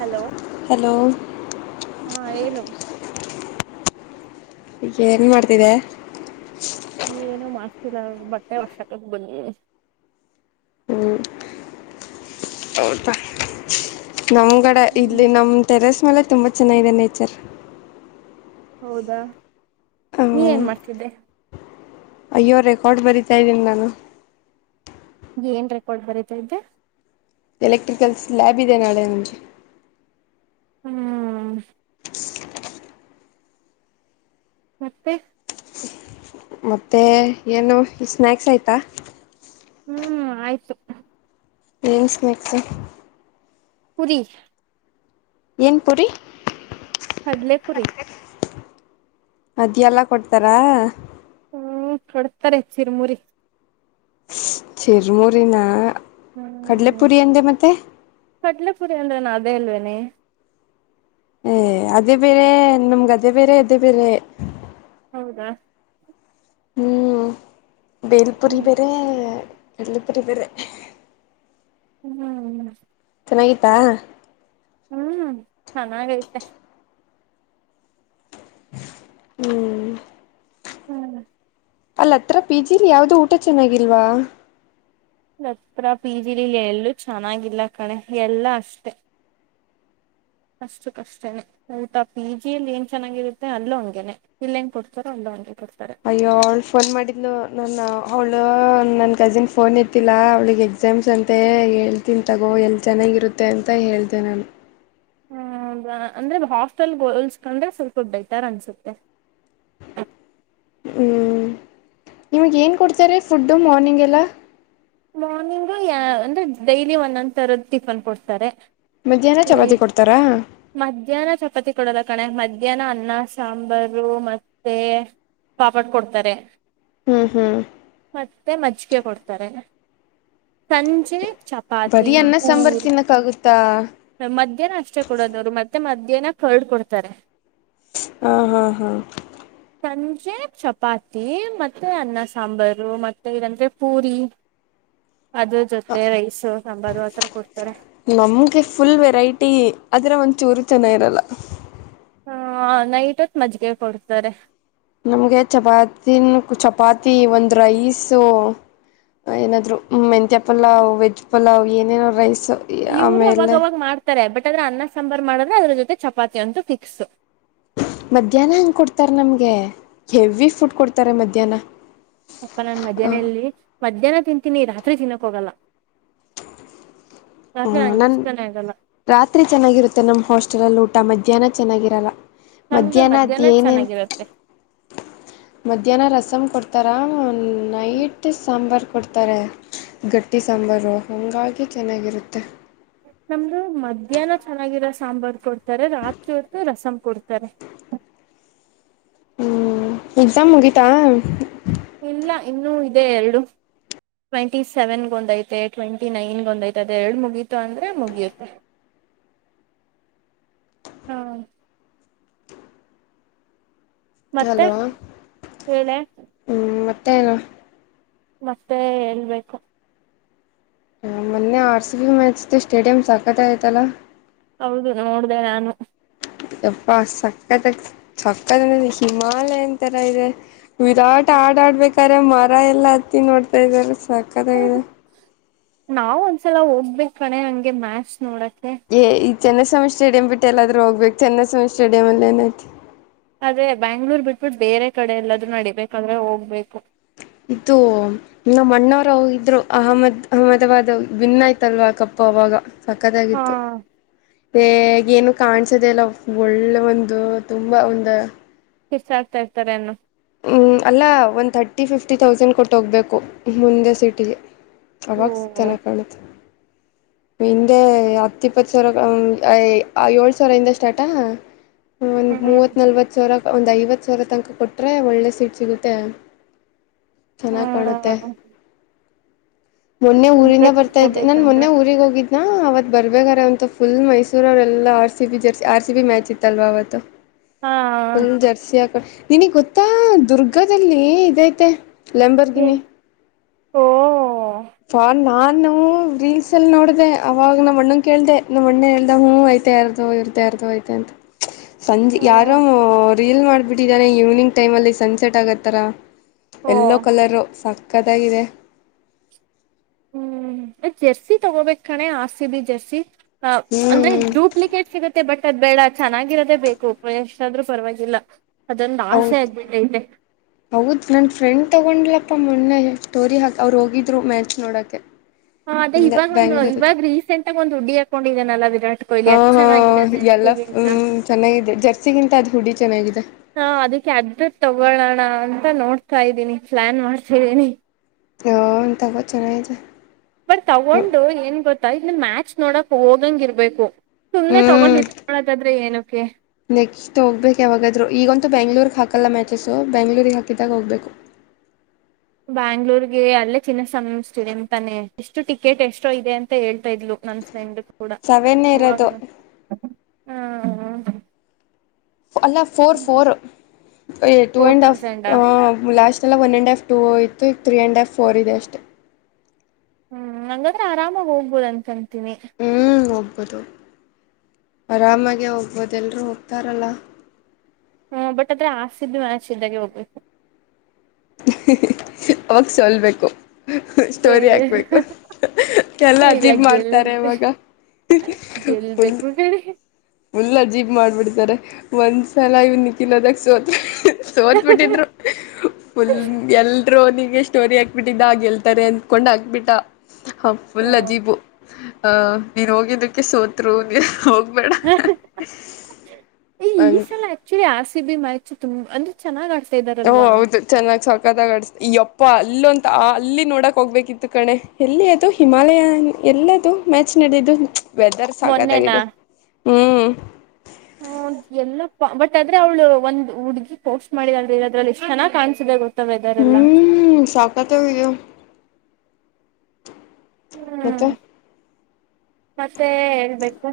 Hello hello ಹಾ ಏನು? ಈಗೇನ್ ಮಾಡ್ತಿದ್ದೆ. ಇನ್ನು ಏನೂ ಮಾಡ್ತಿಲ್ಲಾ ನೋಡು ಬಟ್ಟೆ ವಾಶಾಕಕ್ ಬಂದ್ನಿ. ಅವ್ಳ್ ಪ ನಮ್ಗಡೆ ಹ್ಮ್ ಇಲ್ಲಿ ನಮ್ ಟೆರೆಸ್ ಮೇಲೆ ತುಂಬಾ ಚೆನ್ನಾಗಿದೆ ನೇಚರ್. ಹೌದಾ ನೀ ಹ್ಮ್ ಏನ್ ಮಾಡ್ ತ್ತಿದ್ದೆ. ಅಯ್ಯೋ ರೆಕಾರ್ಡ್ ಬರೀತಾ ಇದಿನಿ ನಾನು ಏನ್ ರೆಕಾರ್ಡ್ ಬರೀತಾ ಇದ್ದೆ. ಎಲೆಕ್ಟ್ರಿಕಲ್ಸ್ ಲ್ಯಾಬ್ ಇದೆ ನಾಳೆ ನಮ್ಗೆ. ಹ್ಮ್ ಮತ್ತೆ ಮತ್ತೆ ಏನು ಈ ಸ್ನ್ಯಾಕ್ಸ್ ಆಯ್ತಾ? ಹೂ ಆಯ್ತು ಏನ್ ಸ್ನಾಕ್ಸು. ಪುರಿ ಏನ್ ಪುರಿ? ಕಡ್ಲೆ ಪುರಿ. ಮದ್ಯಲ್ಲಾ ಕೊಡ್ತಾರಾ? ಹ್ಮ್ ಕೊಡ್ತಾರೆ ಚಿರ್ಮುರಿ. ಚುರ್ಮುರಿನ ಹ್ಮ್ ಕಡ್ಲೆಪುರಿ ಅಂದೆ ಮತ್ತೆ ರಿ ಅಂದ್ರೆನ್ ಅದೇ ಅಲ್ವೇನೆ. ಏ ಅದೇ ಬೇರೆ ನಮ್ಗ್ ಅದೇ ಬೇರೆ ಇದೇ ಬೇರೆ. ಹೌದ ಹ್ಮ್ ಬೇಲ್ಪುರಿ ಹ್ಮ್ ಬೇರೇ ಕಡ್ಲೆಪುರಿ ಬೇರೆ ಹ್ ಹ್ಮ್ ಹ್ ಚೆನ್ನಾಗಿತ್ತಾ? ಹ್ಮ್ ಚೆನ್ನಾಗೈತೆ. ಹ್ಮ್ ಹ್ಮ್ ಅಲ್ ಹತ್ರ ಪಿ ಜಿಲಿ ಯಾವ್ದೂ ಊಟ ಚೆನ್ನಾಗಿಲ್ವಾ? ಇಲ್ ಹತ್ರ ಪಿ ಜಿಲಿಲಿ ಎಲ್ಲೂ ಚೆನ್ನಾಗಿಲ್ಲಾ ಕಣೆ ಎಲ್ಲಾ ಅಷ್ಟೆ. ಅಷ್ಟು ಕಷ್ಟೇನೆ ಊಟಾ ಪಿ ಜಿಲೀ ಏನ್ ಚೆನ್ನಾಗಿರುತ್ತೆ ಅಲ್ಲು ಹಂಗೆನೆ ಇಲ್ಲೆ ಹೆಂಗ್ ಕೊಡ್ತಾರೋ ಅಲ್ಲು ಹಂಗೆ ಕೊಡ್ ಅಯ್ಯೋ ಅವ್ಳ ಫೋನ್ ಮಾಡಿದ್ಲು ನನ್ನಾ ಅವಳು ನನ್ ಕಝಿನ್ ಫೋನ್ ಎತ್ತಿಲ್ಲಾ ಅವಳಿಗೆ ಎಕ್ಸಾಮ್ಸ್ ಅಂತೆ ಹೇಳ್ತೀನಿ ತಗೋ ಎಲ್ಲಿ ಚೆನ್ನಾಗಿರುತ್ತೆ ಅಂತ ಹೇಳ್ದೆ ನಾನು. ಹೌದಾ ಅಂದ್ರೆ ಹಾಸ್ಟೆಲ್ಗ್ ಹೋಲ್ಸ್ಕೊಂಡ್ರೆ ಸ್ವಲ್ಪ ಬೇಟರ್ ಅನ್ಸುತ್ತೆ. ಹ್ಮ್ ನಿಮ್ಗ್ ಏನ್ ಕೊಡ್ತಾರೆ ಫುಡ್ಡು ಮಾರ್ನಿಂಗೆಲ್ಲ? ಮಾರ್ನಿಂಗು ಯಾ ಅಂದ್ರೆ ಡೈಲಿ ಒಂದೊಂದ್ ತರದ್ ಟಿಫನ್ ಕೊಡ್ತಾರೆ. ಮಧ್ಯಾಹ್ನ ಈ ಚಪಾತಿ ಕೊಡ್ತಾರಾ ಮಧ್ಯಾಹ್ನ ಚಪಾತಿ ಕೊಡಲ್ಲ. ಕಣೆ ಮಧ್ಯಾಹ್ನ ಅನ್ನಾ ಸಾಂಬಾರು ಮತ್ತೆ ಪಾಪಡ್ ಕೊಡ್ತಾರೆ. ಹ್ಮ್ ಹ್ಮ್ ಮತ್ತೆ ಮಜ್ಜಿಗೆ ಕೊಡ್ತಾರೆ. ಸಂಜೆ ಚಪಾತಿ ಬರೀ ಅನ್ನ ಸಾಂಬಾರ್ ಪೂರಿ ತಿನ್ನಕ್ಕಾಗುತ್ತಾ ಮಧ್ಯಾಹ್ನ ಅಷ್ಟೇ ಕೊಡೋದವ್ರು ಮತ್ತೆ ಮ ಏನ ಕರ್ಡ್ ಕೊಡ್ತಾರೆ. ಆ ಹಾ ಹಾ ಸಂಜೆ ಚಪಾತಿ ಮತ್ತೆ ಅನ್ನ ಸಾಂಬಾರು ಮತ್ತೆ ಇಲ್ಲಾಂದ್ರೆ ಪೂರಿ ಅದ್ರ ಹ ಜೊತೆ ರೈಸು ಸಾಂಬಾರು ಆತರ ಕೊಡ್ತಾರೆ ನಮ್ಗೆ ಫುಲ್ ವೆರೈಟಿ ಅದ್ರೆ ಒಂಚೂರು ಚೆನ್ನಾಗಿರಲ್ಲ. ಹಾ ನೈಟ್ ಹೋತ್ ಮಜ್ಗೆ ಕೊಡ್ತಾರೆ. ನಮ್ಗೆ ಚಪಾತಿನ ಚಪಾತಿ ಒಂದ್ ರೈಸ್ ಏನಾದ್ರು ಮೆಂತ್ಯ ಪಲಾವ್ ವೆಜ್ ಪಲಾವ್ ಏನೇನೋ ರೈಸ್ ಇವ್ರೆ ಆಮೇಲೆ ಅವಾಗವಾಗ್ ಮಾಡ್ತಾರೆ ಬಟ್ ಏನಾದ್ರು ಅನ್ನ ಸಾಂಬಾರಾರ್ ಮಾಡಿದ್ರೆ ಅದ್ರು ಜೊತೆ ಚಪಾತಿ ಅಂತೂ ಫಿಕ್ಸ್. ಮಧ್ಯಾಹ್ನ ಹೆಂಗ್ ಕೊಡ್ತಾರೆ ನಮ್ಗೆ ಹೆವಿ ಫುಡ್ ಕೊಡ್ತಾರೆ ಮಧ್ಯಾಹ್ನ. ಅಪ್ಪಾ ನನ್ ಮದ್ಯಾಹ್ನ ಇಲ್ಲಿ ಮಧ್ಯಾಹ್ನ ತಿಂತೀನಿ ರಾತ್ರಿ ತಿನ್ನಕ್ ಹೋಗಲ್ಲ. ಓ ರಾತ್ರಿ ನಂಗೆ ನಮ್ ಇಷ್ಟನೇ ಆಗಲ್ಲ ರಾತ್ರಿ ಚೆನ್ನಾಗಿರುತ್ತೆ ನಮ್ ಹಾಸ್ಟೆಲಲ್ ಊ ಟ ಮಧ್ಯಾಹ್ನ ಚೆನ್ನಾಗಿರಲ್ಲ. ನಮ್ದು ಮಧ್ಯಾಹ್ನ ಅದ್ಯೇನೆನ್ ಚೆನ್ನಾಗಿರತ್ತೆ ಮಧ್ಯಾಹ್ನ ರಸಂ ಕೊಡ್ ತರನ್ ನೈಟು ಸಾಂಬಾರ್ ಕೊಡ್ತಾರೆ ಗಟ್ಟಿ ಸಾಂಬಾರು ಹಂಗಾಗಿ ಚೆನ್ನಾಗಿರು ತ್ತೆ. ನಮ್ದು ಮಧ್ಯಾಹ್ನ ಚೆನ್ನಾಗಿರೊ ಸಾಂಬಾರ್ ಕೊಡ್ ತರೆ ರಾತ್ರಿ ಹೊತ್ತು ರಸಂ ಕೊಡ್ತಾರೆ. ಹ್ಮ್ ಎಕ್ಸಾಮ್ ಮುಗೀತಾ? ಇಲ್ಲ ಇನ್ನೂ ಇದೆ ಎರಡು, ಟ್ವೆಂಟಿ ಸೆವೆನ್ಗೊಂದ್ ಐತೆ ಟ್ವೆಂಟಿ ನೈನ್ಗೊಂದ್ ಐತೆ ಅದ್ ಎರಡ್ ಮುಗಿತು ಅಂದ್ರೆ ಮುಗಿಯುತ್ತೆ, ಹಾ. ಮತ್ತೆ, ಹಲೋ ಹೇಳೆ. ತ್ತೇನು? ಮತ್ತೇ ಹೇಳ್ಬೇಕು. ಆ ಮೊನ್ನೆ ಆರ್ ಸಿ ಬಿ ಮ್ಯಾಚ್ದು ಸ್ಟೇಡಿಯಂ ಸಕತ್ ಆಗ್ ಅಯ್ತಲ್ಲಾ? ಹೌದು ನೋಡ್ದೆ ನಾನು. ಯಪ್ಪಾ ಸಕ್ಕತ್ತಾಗ್ ಸಕ್ಕತ್ತಾಗಿದೆ ಹಿಮಾಲಯನ್ ತರ ಇದೆ. ವಿರಾಟ್ ಹಾಡ್ ಆಡ್ಬೇಕ್ ಕರೆ ಮರ ಎಲ್ಲಾ ಹತ್ತಿ ನೋಡ್ತಾ ಇದಾರೆ. ಸಕ್ಕತ್ತಾಗಿದೆ. ನಾವು ಒಂದ್ಸಲ ಹೋಗ್ಬೇಕ್ ಕಣೆ ಹಂಗೆ ಮ್ಯಾಚ್ ನೋಡಕ್ [unintelligible] ಚನ್ನಸ್ವಾಮಿ ಸ್ಟೇಡಿಯಂ ಬಿಟ್ ಎಲ್ಲಾದ್ರೂ ಹೋಗ್ಬೇಕ್ ಚನ್ನಸ್ವಾಮಿ ಸ್ಟೇಡಿಯಂ ಅಲ್ ಏನೈತಿ? ಅದೇ ಬ್ಯಾಂಗ್ಳೂರ್ ಬಿಟ್ಬುಟ್ ಬೇರೆ ಕಡೆ ಎಲ್ಲಾದ್ರೂ ನಡಿಬೇಕಾದ್ರೆ ಹೋಗ್ಬೇಕು. ಇದು ನಮ್ ಅಣ್ಣಾವ್ರ್ ಹೋಗಿದ್ರು ಅಹಮದ್ ಅಹಮದಾಬಾದ್ [unintelligible] ವಿನ್ ಆಯ್ತಲ್ವಾ ಕಪ್ ಅವಾಗ. ಹಾ ಸಕ್ಕತ್ತಾಗಿತ್ತು, ಏ ಏನು ಕಾಣ್ಸದೆಲ್ಲ ಒಳ್ಳೆ ಒಂದು ತುಂಬಾ ಒಂದು ಹಿಸ್ ಆಗ್ತಾ ಇರ್ತಾರೆ ನ್ನು ಹ್ಮ ಅಲ್ಲ ಒಂದು ಥರ್ಟಿ ಫಿಫ್ಟಿ ಥೌಸಂಡ್ ಕೊಟ್ಟು ಹೋಗ್ಬೇಕು ಮುಂದೆ ಸೀಟಿಗೆ ಹ್ಮ ಅವವಾಗಸ್ತನ ಕಾಣುತ್ತ ಹಿಂದೆ ಹತ್ತ ಇಪ್ಪತ್ತು ಸಾವಿರ ಹ್ಮ್ ಐ ಏಳು ಸಾವಿರ ಹಿಂದ ಸ್ಟಾರ್ಟಾ ಒ್ ಹ್ಮ್ ಮೂವತ್ ನಲ್ವತ್ ಸಾವಿರ ಒಂದು ಐವತ್ತು ಸರ ತನಕ ಕೊಟ್ಟರೆೆ ಒಳ್ಳೆ ಸೀಟ್ ಸಿಗುತ್ತೆ ಹ ಚೆನ್ನಾಗಿ ಕಾಣುತ್ತೆ ಮೊನ್ನೆ ಮುಂದೆ ಊರಿಂದ ಬರ್ತಾ ಇದ್ದೆ ನನ್ ಕುತ್ಕೋಬೇಕಂದ್ರೆ ಮೊನ್ನೆ ಊ ನಾ ಅವತ್ ಬರ್ಬೇಕಾರೆ ಅಂತ ಫುಲ್ ಮೈಸೂರ ಅವರೆ ಎಲ್ಲ R C B jersey R C B match ಇತ್ತಲ್ವ ಅವತ್ತು ಹಾ ಹ ಜರ್ಸಿಯಕ ನಿನಗ್ ಗೊತ್ತಾ ದುರ್ಗಾದದಲ್ಲಿ ಇದೈತೆ ಲಂಂಬರ್ಗೆನ್ನಿ ಓ ಫನ್ ನಾ ನೋ ವೀಲ್ ಲ್ಲಿ ನೋಡ್ದೆ ಅವಾಗ ನಮ್ಮ್ ಅಣ್ಣನ್ ಕೇಳ್ದೆ ನಮ್ಮ ಅಣ್ಣೆ ಹೇಳ್ದ ಹ್ಮ್ ಐತೆ ಯಾರ್ದೋ ಇವರ್ದ್ ಯಾರ್ದೋ ಐತೆ ಅಂತ ಚ್ ಸಂಜೆ ಓ ಯಾರೋ ರೀಲ್ ಮಾಡ್ಬಿಟ್ಟಿದಾರೆ ಈವ್ನಿಂಗ್ ಟೈಮ್ ಅಲ್ಲಿ ಸನ್ಸೆಟ್ ಆಗತ್ತಾರ ಓ ಎಲ್ಲೋ ಕಲರ್ ಸಾಕ್ತ ಕಥಾಗಿದೆ ಹ್ಮ್ ಜರ್ಸಿ ತಗೋಬೇಕ ಕಣೆ ಆಸಿ ಬಿ ಜರ್ಸಿ ಹ ಅಂದ್ರೆ ಹ್ಮ್ ಡೂಪ್ಲಿಕೇಟ್ ಸಿಗುತ್ತೆ ಮತ್ತೆ ಬಟ್ ಅದ್ ಬೇಡ ಚೆನ್ನಾಗಿರೋದೇ ಬೇಕು ಎಷ್ಟಾದ್ರೂ ಪರವಾಗಿಲ್ಲ ಅದೊಂದು ಆಸೆ ಹೌದ್ ಆಗ್ಬಿಟ್ಟೈತೆ ಹೌದ್ ನನ್ ಫ್ರೆಂಡ್ ತಗೊಂಡ್ಲ ಪಪ ಮೊನ್ನೆ ಸ್ಟೋರಿ ಹಾಕ ಅವ್ರು ಹೋಗಿದ್ರು ಮ್ಯಾಚ್ ನೋಡಕೆ ಹಾ ಅದೇ ಇವಾಗ ಒಂದು ಇವಾಗ ರೀಸೆಂಟ್ ಆಗ ಒಂದ್ ಹುಡಿಿಯ ಆತ ೊಂಡಲ್ಲ ಹಾ ಹಾ ಎಲ್ಲ ಹ್ಮ್ ಚೆನ್ನಾಗಿದೆ ಜರ್ಸಿಗಿಂತ ಅದು್ ಹುಡಿ ಚೆನ್ನಾಗಿದೆ ತಗಳೋಣ ಅಂತ ನೋಡ್ತಾ ಇದ್ದೀನಿ ಪ್ಲಾನ್ ಮಾಡ್ತಿದ್ದೀನಿ ಹ ಇಂತಪ್ಪ ಚೆನ್ನತೆ ಬಟ್ ತಗೊಂಡು ಏನ್ ಗೊತ್ತಾ ಇಲ್ಲಿ ಮ್ಯಾ ನೋಡಕ್ ಹೋದಂಗ್ ಇರ್ಬೇಕು ಸುಮ್ನೆ ತಗೊಂಡ್ ಹ್ಮ್ ಇಟ್ಕೊಳದಾದ್ರೆ ಏನು ಓಕೆ ನೆಕ್ಸ್ಟ್ ಹೋಗ್ಬೇಕು ಯಾವಾಗಾದ್ರೂ ಈಗಂತೂ ಬ್ಯಾಂಗಲೋರ್ ಹಾಕಲ್ಲ ಮ್ಯಾಚಸ್ಸು ಬ್ಯಾಂಗಲೋರ್ ಹಾಕಿದಾಗ ಹೋಗ್ಬೇಕು ಬ್ಯಾಂಗ್ಳೂರ್ಗೆ ಅಲ್ಲೇ ಚಿನ್ನ ಸಿಸ್ತಿದೆ ಅಂತಾನೆ ಎಷ್ಟು ಟಿಕೆಟ್ ಎಷ್ಟೋ ಇದೆ ಅಂತ ಹೇಳ್ತಾ ಇದ್ಲು ನನ್ ಫ್ರೆಂಡ್ ಕೂಡ ಸವೆನೇ ಇರದು ಹ್ಮ ಹ್ಮ ಹ ಅಲ್ಲ ಫೋರ್ ಫೋರ್, ಅಯ್ ಟು ಫೋರ್ ಅಂಡ್ ಹಾಫ್ ತೌಸಂಡಾ ಆ ಲಾಸ್ಟ್ ಸಲ ವನ್ ಅಂಡ್ ಹಾಫ್ ಟೂ ಇತ್ತು ಈಗ್ ತ್ರೀ ಅಂಡ್ ಹಾಫ್ ಫೋರ್ ಇದೆ ಅಷ್ಟೇ. ಹ್ಮ್ ಹಂಗಾದ್ರೆ ಆರಾಮಾಗ್ ಹೋಗ್ಬೋದ್ ಅನ್ಕ ಹ್ಮ್ ಹೋಗ್ಬೋದು. ಆರಾಮಾಗೆ ಹೋಗ್ಬೋದ್ ಎಲ್ರೂ ಹೋಗ್ತಾರಲ್ಲ. ಹ್ಮ ಬಟ್ ಆದ್ರೆ ಆರ್ಸಿಬಿ ಮ್ಯಾಚ್ ಇದ್ದಾಗೆ ಹೋಗ್ಬೇಕು. [unintelligible] ಅವಾಗ್ ಸೋಲ್ಬೇಕು. [unintelligible] ಸ್ಟೋರಿ ಹಾಕ್ಬೇಕು [unintelligible] ಎಲ್ಲ ಇಲ್ಲ ಅಜೀಬ್ ಮಾಡ್ತಾರೆ ಗೆಲ್ಬೆ ಇವಾಗ, ಫುಲ್ ಗೆಲ್ಬೇಕು ಕಣೆ ಫುಲ್ ಅಜೀಬ್ ಮಾಡ್ಬಿಡ್ತಾರೆ ಒಂದ್ಸಲ ಇವ್ನ್ [unintelligible] ಸೋತ್ ಸೋತ್ ಬಿಟ್ಟಿದ್ರು ಫುಲ್ ಎಲ್ರೂ ಅವ್ನಿಗ್ ಹಿಂಗೆ ಸ್ಟೋರಿ ಹಾಕ್ಬಿಟ್ಟಿದ್ದ ಗೆಲ್ತಾರೆ ಅನ್ಕೊಂಡ್ ಹಾಕ್ಬಿಟ್ಟ. ಅವ್ನ್ ಫುಲ್ ಅಜೀಬು. ಹಾ ನೀನ್ ಹೋಗಿದ್ದಕ್ಕೆ ಸೋತ್ರು [unintelligible] ಹೋಗ್ [unintelligible] ಏ ಈ ಹಂಗೆ ಸಲ ಆಕ್ಚುಲಿ ಆರ್ಸಿಬಿ ಮ್ಯಾಚ್ ಚೆ ತುಂಬ್ ಅಂದ್ರೆ ಚೆನ್ನಾಗಿ ಆಡ್ ಓ ಹೌದು ಚೆನ್ನಾಗ್ ಸಾಕ್ ಸಕ್ಕತ್ತಾಗ್ ಆಡ್ಸ್ದೆ ಯಪ್ಪಾ ಅಲ್ ಅಂತೂ ಆ ಅಲ್ಲಿ ನೋಡಕ್ ಹೋಗ್ಬೇಕಿತ್ತು ಕಣೆ, ಎಲ್ಲಿ ಅದು ಹಿಮಾಲಯ ಎಲ್ಲದು ಮ್ಯಾಚ್ ನಡ್ದಿದ್ದು? ವೆದರ್ ಮೊನ್ನೆನಾ ಸಕ್ಕತಾಗಿದೆ, ಹ್ಮು. ಹ್ಮ ಎಲ್ಲಪ್ಪಾ ಬಟ್ ಆದ್ರೆ ಅವ್ಳು ಒಂದ್ ಹುಡ್ಗಿ ಪೋಸ್ಟ್ ಮಾಡಿದಾಳ್ರಿ ಅದ್ರಲ್ಲಿ ಏಷ್ಟ್ ಚನ್ನಾಗ್ ಕಾಣ್ಸಿದೆ ಗೋ ಹ್ಮ್ ಸಕ್ಕತ್ತಾಗಿದೆ. ಹ್ಮ್ ಮತ್ತೆ ಮತ್ತೆ ಹೇಳ್ಬೇಕು.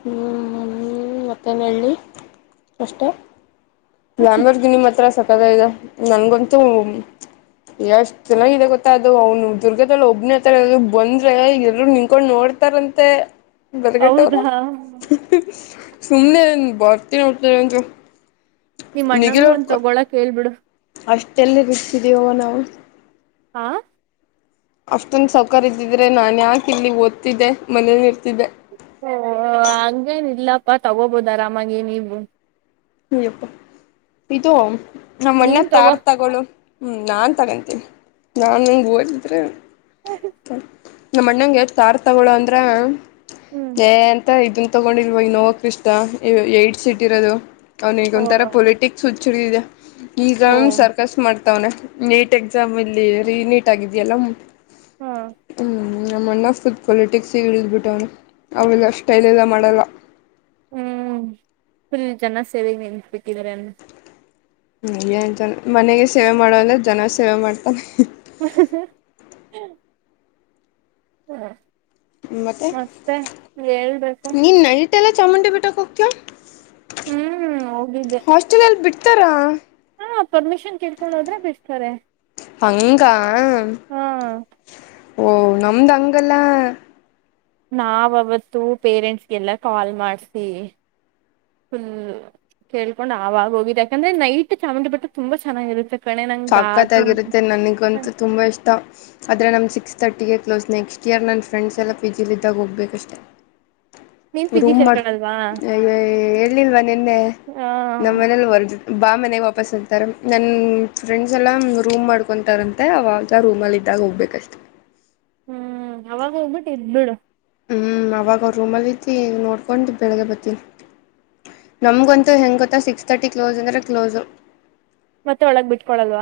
ಹ್ಮ್ ಹ್ಮ್ ಮತ್ತೇನ್ ಹೇಳ್ಲಿ ಅಷ್ಟೆ. [unintelligible] ನಿಮ್ ಹತ್ರ ಸ ದ ಈಗ ನನ್ಗಂತೂ ಎಷ್ಟ್ ಚೆನ್ನಾಗಾಗಿದೆ ಗೊತ್ತಾ ಅದು ಅವನು ದುರ್ಗದಲ್ ಒಬ್ನೇತರ ಬಂದ್ರೆ ಎಲ್ರು ನಿನ್ಕೊಂಡ್ ನೋಡ್ತಾರಂತೆ. ಹೌದಾ ಬರ್ಗೆಟ್ಟವ್ರ. ಸುಮ್ನೆ ಹಿಂಗ್ ಬರ್ತೀವ್ ಅಂತ್ ಹೇಳ್ದೇ ನಿಮ್ ಅಣ್ಣಂಗು ಒಂದ್ ತಗೊಳಕ್ ಹೇಳ್ಬಿಡು. ಅಷ್ಟೆಲ್ಲ [unintelligible] ದೀವ ನಾವು ಆ ಅಷ್ಟೊಂದ್ ಸೌಕಾರ ಇದಿದ್ರೆ ನಾನ್ಯಾಕ್ ಇಲ್ಲಿ ಓದ್ತಿದ್ದೆ ಮನಲಿರ್ ಓ ಹಂಗೇನಿಲ್ಲ ಪ ತಗೋಬೋದ್ ಆರಾಮಾಗಿ ನೀವು. ಹ್ ಯಪ್ಪ ಇದು ನಮ್ಮ ಅಣ್ಣ ನೀನ್ ತಗೋ ತಾರ್ ತಗೋಳು ಹ್ಮ್ ನಾನ್ ತಗಂತೀನೀ ನಾನ್ ಇಲ್ ಓದಿದ್ರೆ ತನ್ ನಮ್ಮ ಅಣ್ಣಂಗೆ ತಾರ್ ತಗೋಳೋ ಅಂದ್ರೆ ಹ್ಮ್. ಏಯ್ ಅಂತ ಇದು ತಗೊಂಡಿಲ್ವಾ ಇನೋವಾ ಕ್ರಿಸ್ಟಾ ಏ ಏಟ್ ಸೀಟ್ ಇರೋದು. ಅವ್ನಿಗ್ ಹೋ ಒಂಥರ ಪೊಲಿಟಿಕ್ಸ್ ಹುಚ್ ಚಳಿ ಇದೆ. ಓ ಈಗನು ಸರ್ಕಸ್ ಮಾಡ್ ತವ್ನೆ ನೀಟ್ ಎಕ್ಸಾಮ್ ಇಲ್ಲಿ ರಿನೀಟ್ ಆಗಿದ್ಯಲ್ಲ. ಹಾ ಉಮ್ ನಮ್ಮ ಅಣ್ಣ ಫುಡ್ ಪೊಲಿಟಿಕ್ಸಿಗೆ ಇಳಿದ್ ಬಿಟ್ಟವ್ನೆ ಅವೆಲ್ಲ ಸ್ಟೈಲೆಲ್ಲ ಮಾಡೋಲ್ಲ. ಹ್ಮ್ ಫುಲ್ ಜನ ಸೇವೆಗ್ ನಿಂತ್ ಬಿಟ್ಟಿದ್ದಾರೆ ಅನ್ನು ಹ್ಮ್ ಏನ್ ಜನ ಮನೆಗೆ ಸೇವೆ ಮಾಡಲ್ಲ ಜನ ಸೇವೆ ಮಾಡ್ತಾನೆ ಹ್ ಅಹ್ ಹ್ ಹ್ಹ್ ಹ್ಮ ಮತ್ತೆ ಹೇಳ್ಬೇಕು. ಲ್ಲ ಚಾಮುಂಡಿ ಬೆಟ್ಟಕ್ ಹೋಗ್ತೀಯಾ. ಹ್ಮ್ ಹೋಗಿದ್ದೆ ತಾರಾ. ಹಾ ಪರ್ಮಿಷನ್ ಕೆಳ್ಕೊಂಡು ಹೋದ್ರೆ ಬಿಡ್ತಾರೆ ಹಂಗಾ. ಹಾ. ಓಹ ನಮ್ದ ಹಂಗಲ್ಲಾ. ನಾವವತ್ತು ಪೇರೆಂಟ್ಸ್ಗೆಲ್ಲ ಕಾಲ್ ಮಾಡ್ಸಿ ಫುಲ್ ಕೇಳ್ಕೊಂಡ್ ಆವಾಗ ಹೋಗಿದೆ ಯಾಕಂದ್ರೆ ನೈಟ್ ಚಾಮುಂಡಿ ಬೆಟ್ಟ ತುಂಬಾ ಚೆನ್ನಾಗಿರುತ್ತೆ. ಕಣೆ ನಂಗ ಸಕ್ಕತ್ ತು ಆಗಿರುತೆ ನನಗಂತೂ ತುಂಬಾ ಇಷ್ಟ ಆದ್ರೆ ನಮ್ ಸಿಕ್ಸ್ ತರ್ಟಿಗೆ ಕ್ಲೋಸ್ ನೆಕ್ಸ್ಟ್ ಇಯರ್ ನನ್ನ ಫ್ರೆಂಡ್ಸ್ ಎಲ್ಲ ಪಿ ಜಿಲಿದ್ದಾಗ ಹೋಗ್ಬೇಕಷ್ಟೆ ನೀನ್ ಪಿ ಜಿ ರೂಮ್ ಮಾಡ ಸೇರ್ಕಳಲ್ವಾ ಹೇಳಿಲ್ವಾ ನಿನ್ನೆ ಹ ನಮ್ಮ ಮನೇೆಯಲ್ಲಿ ವರ್ದ ಬಾ ಮನೆಗೆ ವಾಪಸ್ ಇರ್ತಾರೆ ನನ್ನ ಫ್ರೆಂಡ್ಸ್ ಎಲ್ಲಾ ರೂಮ್ ಮಾಡ್ಕೊತಾರಂತೆ ಅವಾಗ ರೂಮಲ್ಲಿ ಇದ್ದಾಗ ಹೋಗ್ಬೇಕಷ್ಟೆ ಹ್ಮ್ ಅವಾಗ ಹೋಗ್ಬಿಟ್ಟು ಇದ್ಬಿಡು. ಹ್ಞೂ ಅವಾಗ ಅವ್ರ ರೂಮಲ್ಲಿ ಇದ್ದಿ ನೋಡ್ಕೊಂಡು ಬೆಳಗ್ಗೆ ಬರ್ತೀನಿ ನಮ್ಗಂತೂ ಹೆಂಗೆ ಗೊತ್ತಾ ಸಿಕ್ಸ್ ತರ್ಟಿ ಕ್ಲೋಸ್ ಅಂದರೆ ಕ್ಲೋಸು ಮತ್ತೆ ಒಳಗ್ ಬಿಟ್ಕೊಳಲ್ವಾ.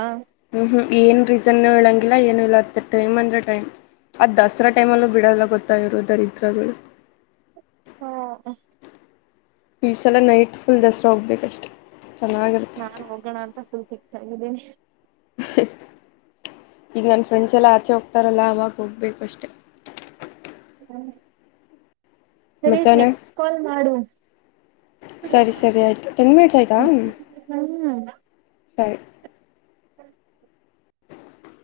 ಹ್ಮ ಏನ್ ರೀಸನ್ ಹೇಳಂಗಿಲ್ಲ ಏನು ಇಲ್ಲಾ ಅತ್ತ ಟೈಮ್ ಅಂದ್ರೆ ಟೈಮ್ ಅದು ದಸರಾ ಟೈಮಲ್ಲೂ ಬಿಡೋಲ್ಲ ಗೊತ್ತ ಇವರು ದರಿದ್ರಗೋಳು ಓ. ಈ ಸಲ ನೈಟ್ ಫುಲ್ ದಸರಾ ಹೋಗ್ಬೇಕಷ್ಟೆ. ಚೆನ್ನಾಗಿರುತ್ತೆ ನಾನ್ ಹೋಗೋಣ ಅಂತ ಅನ್ಕೊಂಡ ಇದೀನಿ. ಸಂದೇಶ. ಈಗ ನನ್ನ ಫ್ರೆಂಡ್ಸ್ ಎಲ್ಲಾ ಆಚೆ ಹೋಗ್ತಾರಲ್ಲ ಅವಾಗ ಹೋಗ್ಬೇಕಷ್ಟೆ [unintelligible] ಸರಿ ಈಗ ಮಧ್ಯಾಹ್ನ ನೆಕ್ಸ್ಟ್ ಕಾಲ್ ಮಾಡು ಸರಿ ಸರಿ ಆಯಿತು ಟೆನ್ ಮಿನಿಟ್ಸ್ ಆಯಿತಾ ಹ್ಮ ಬೈ [unintelligible] [inaudible]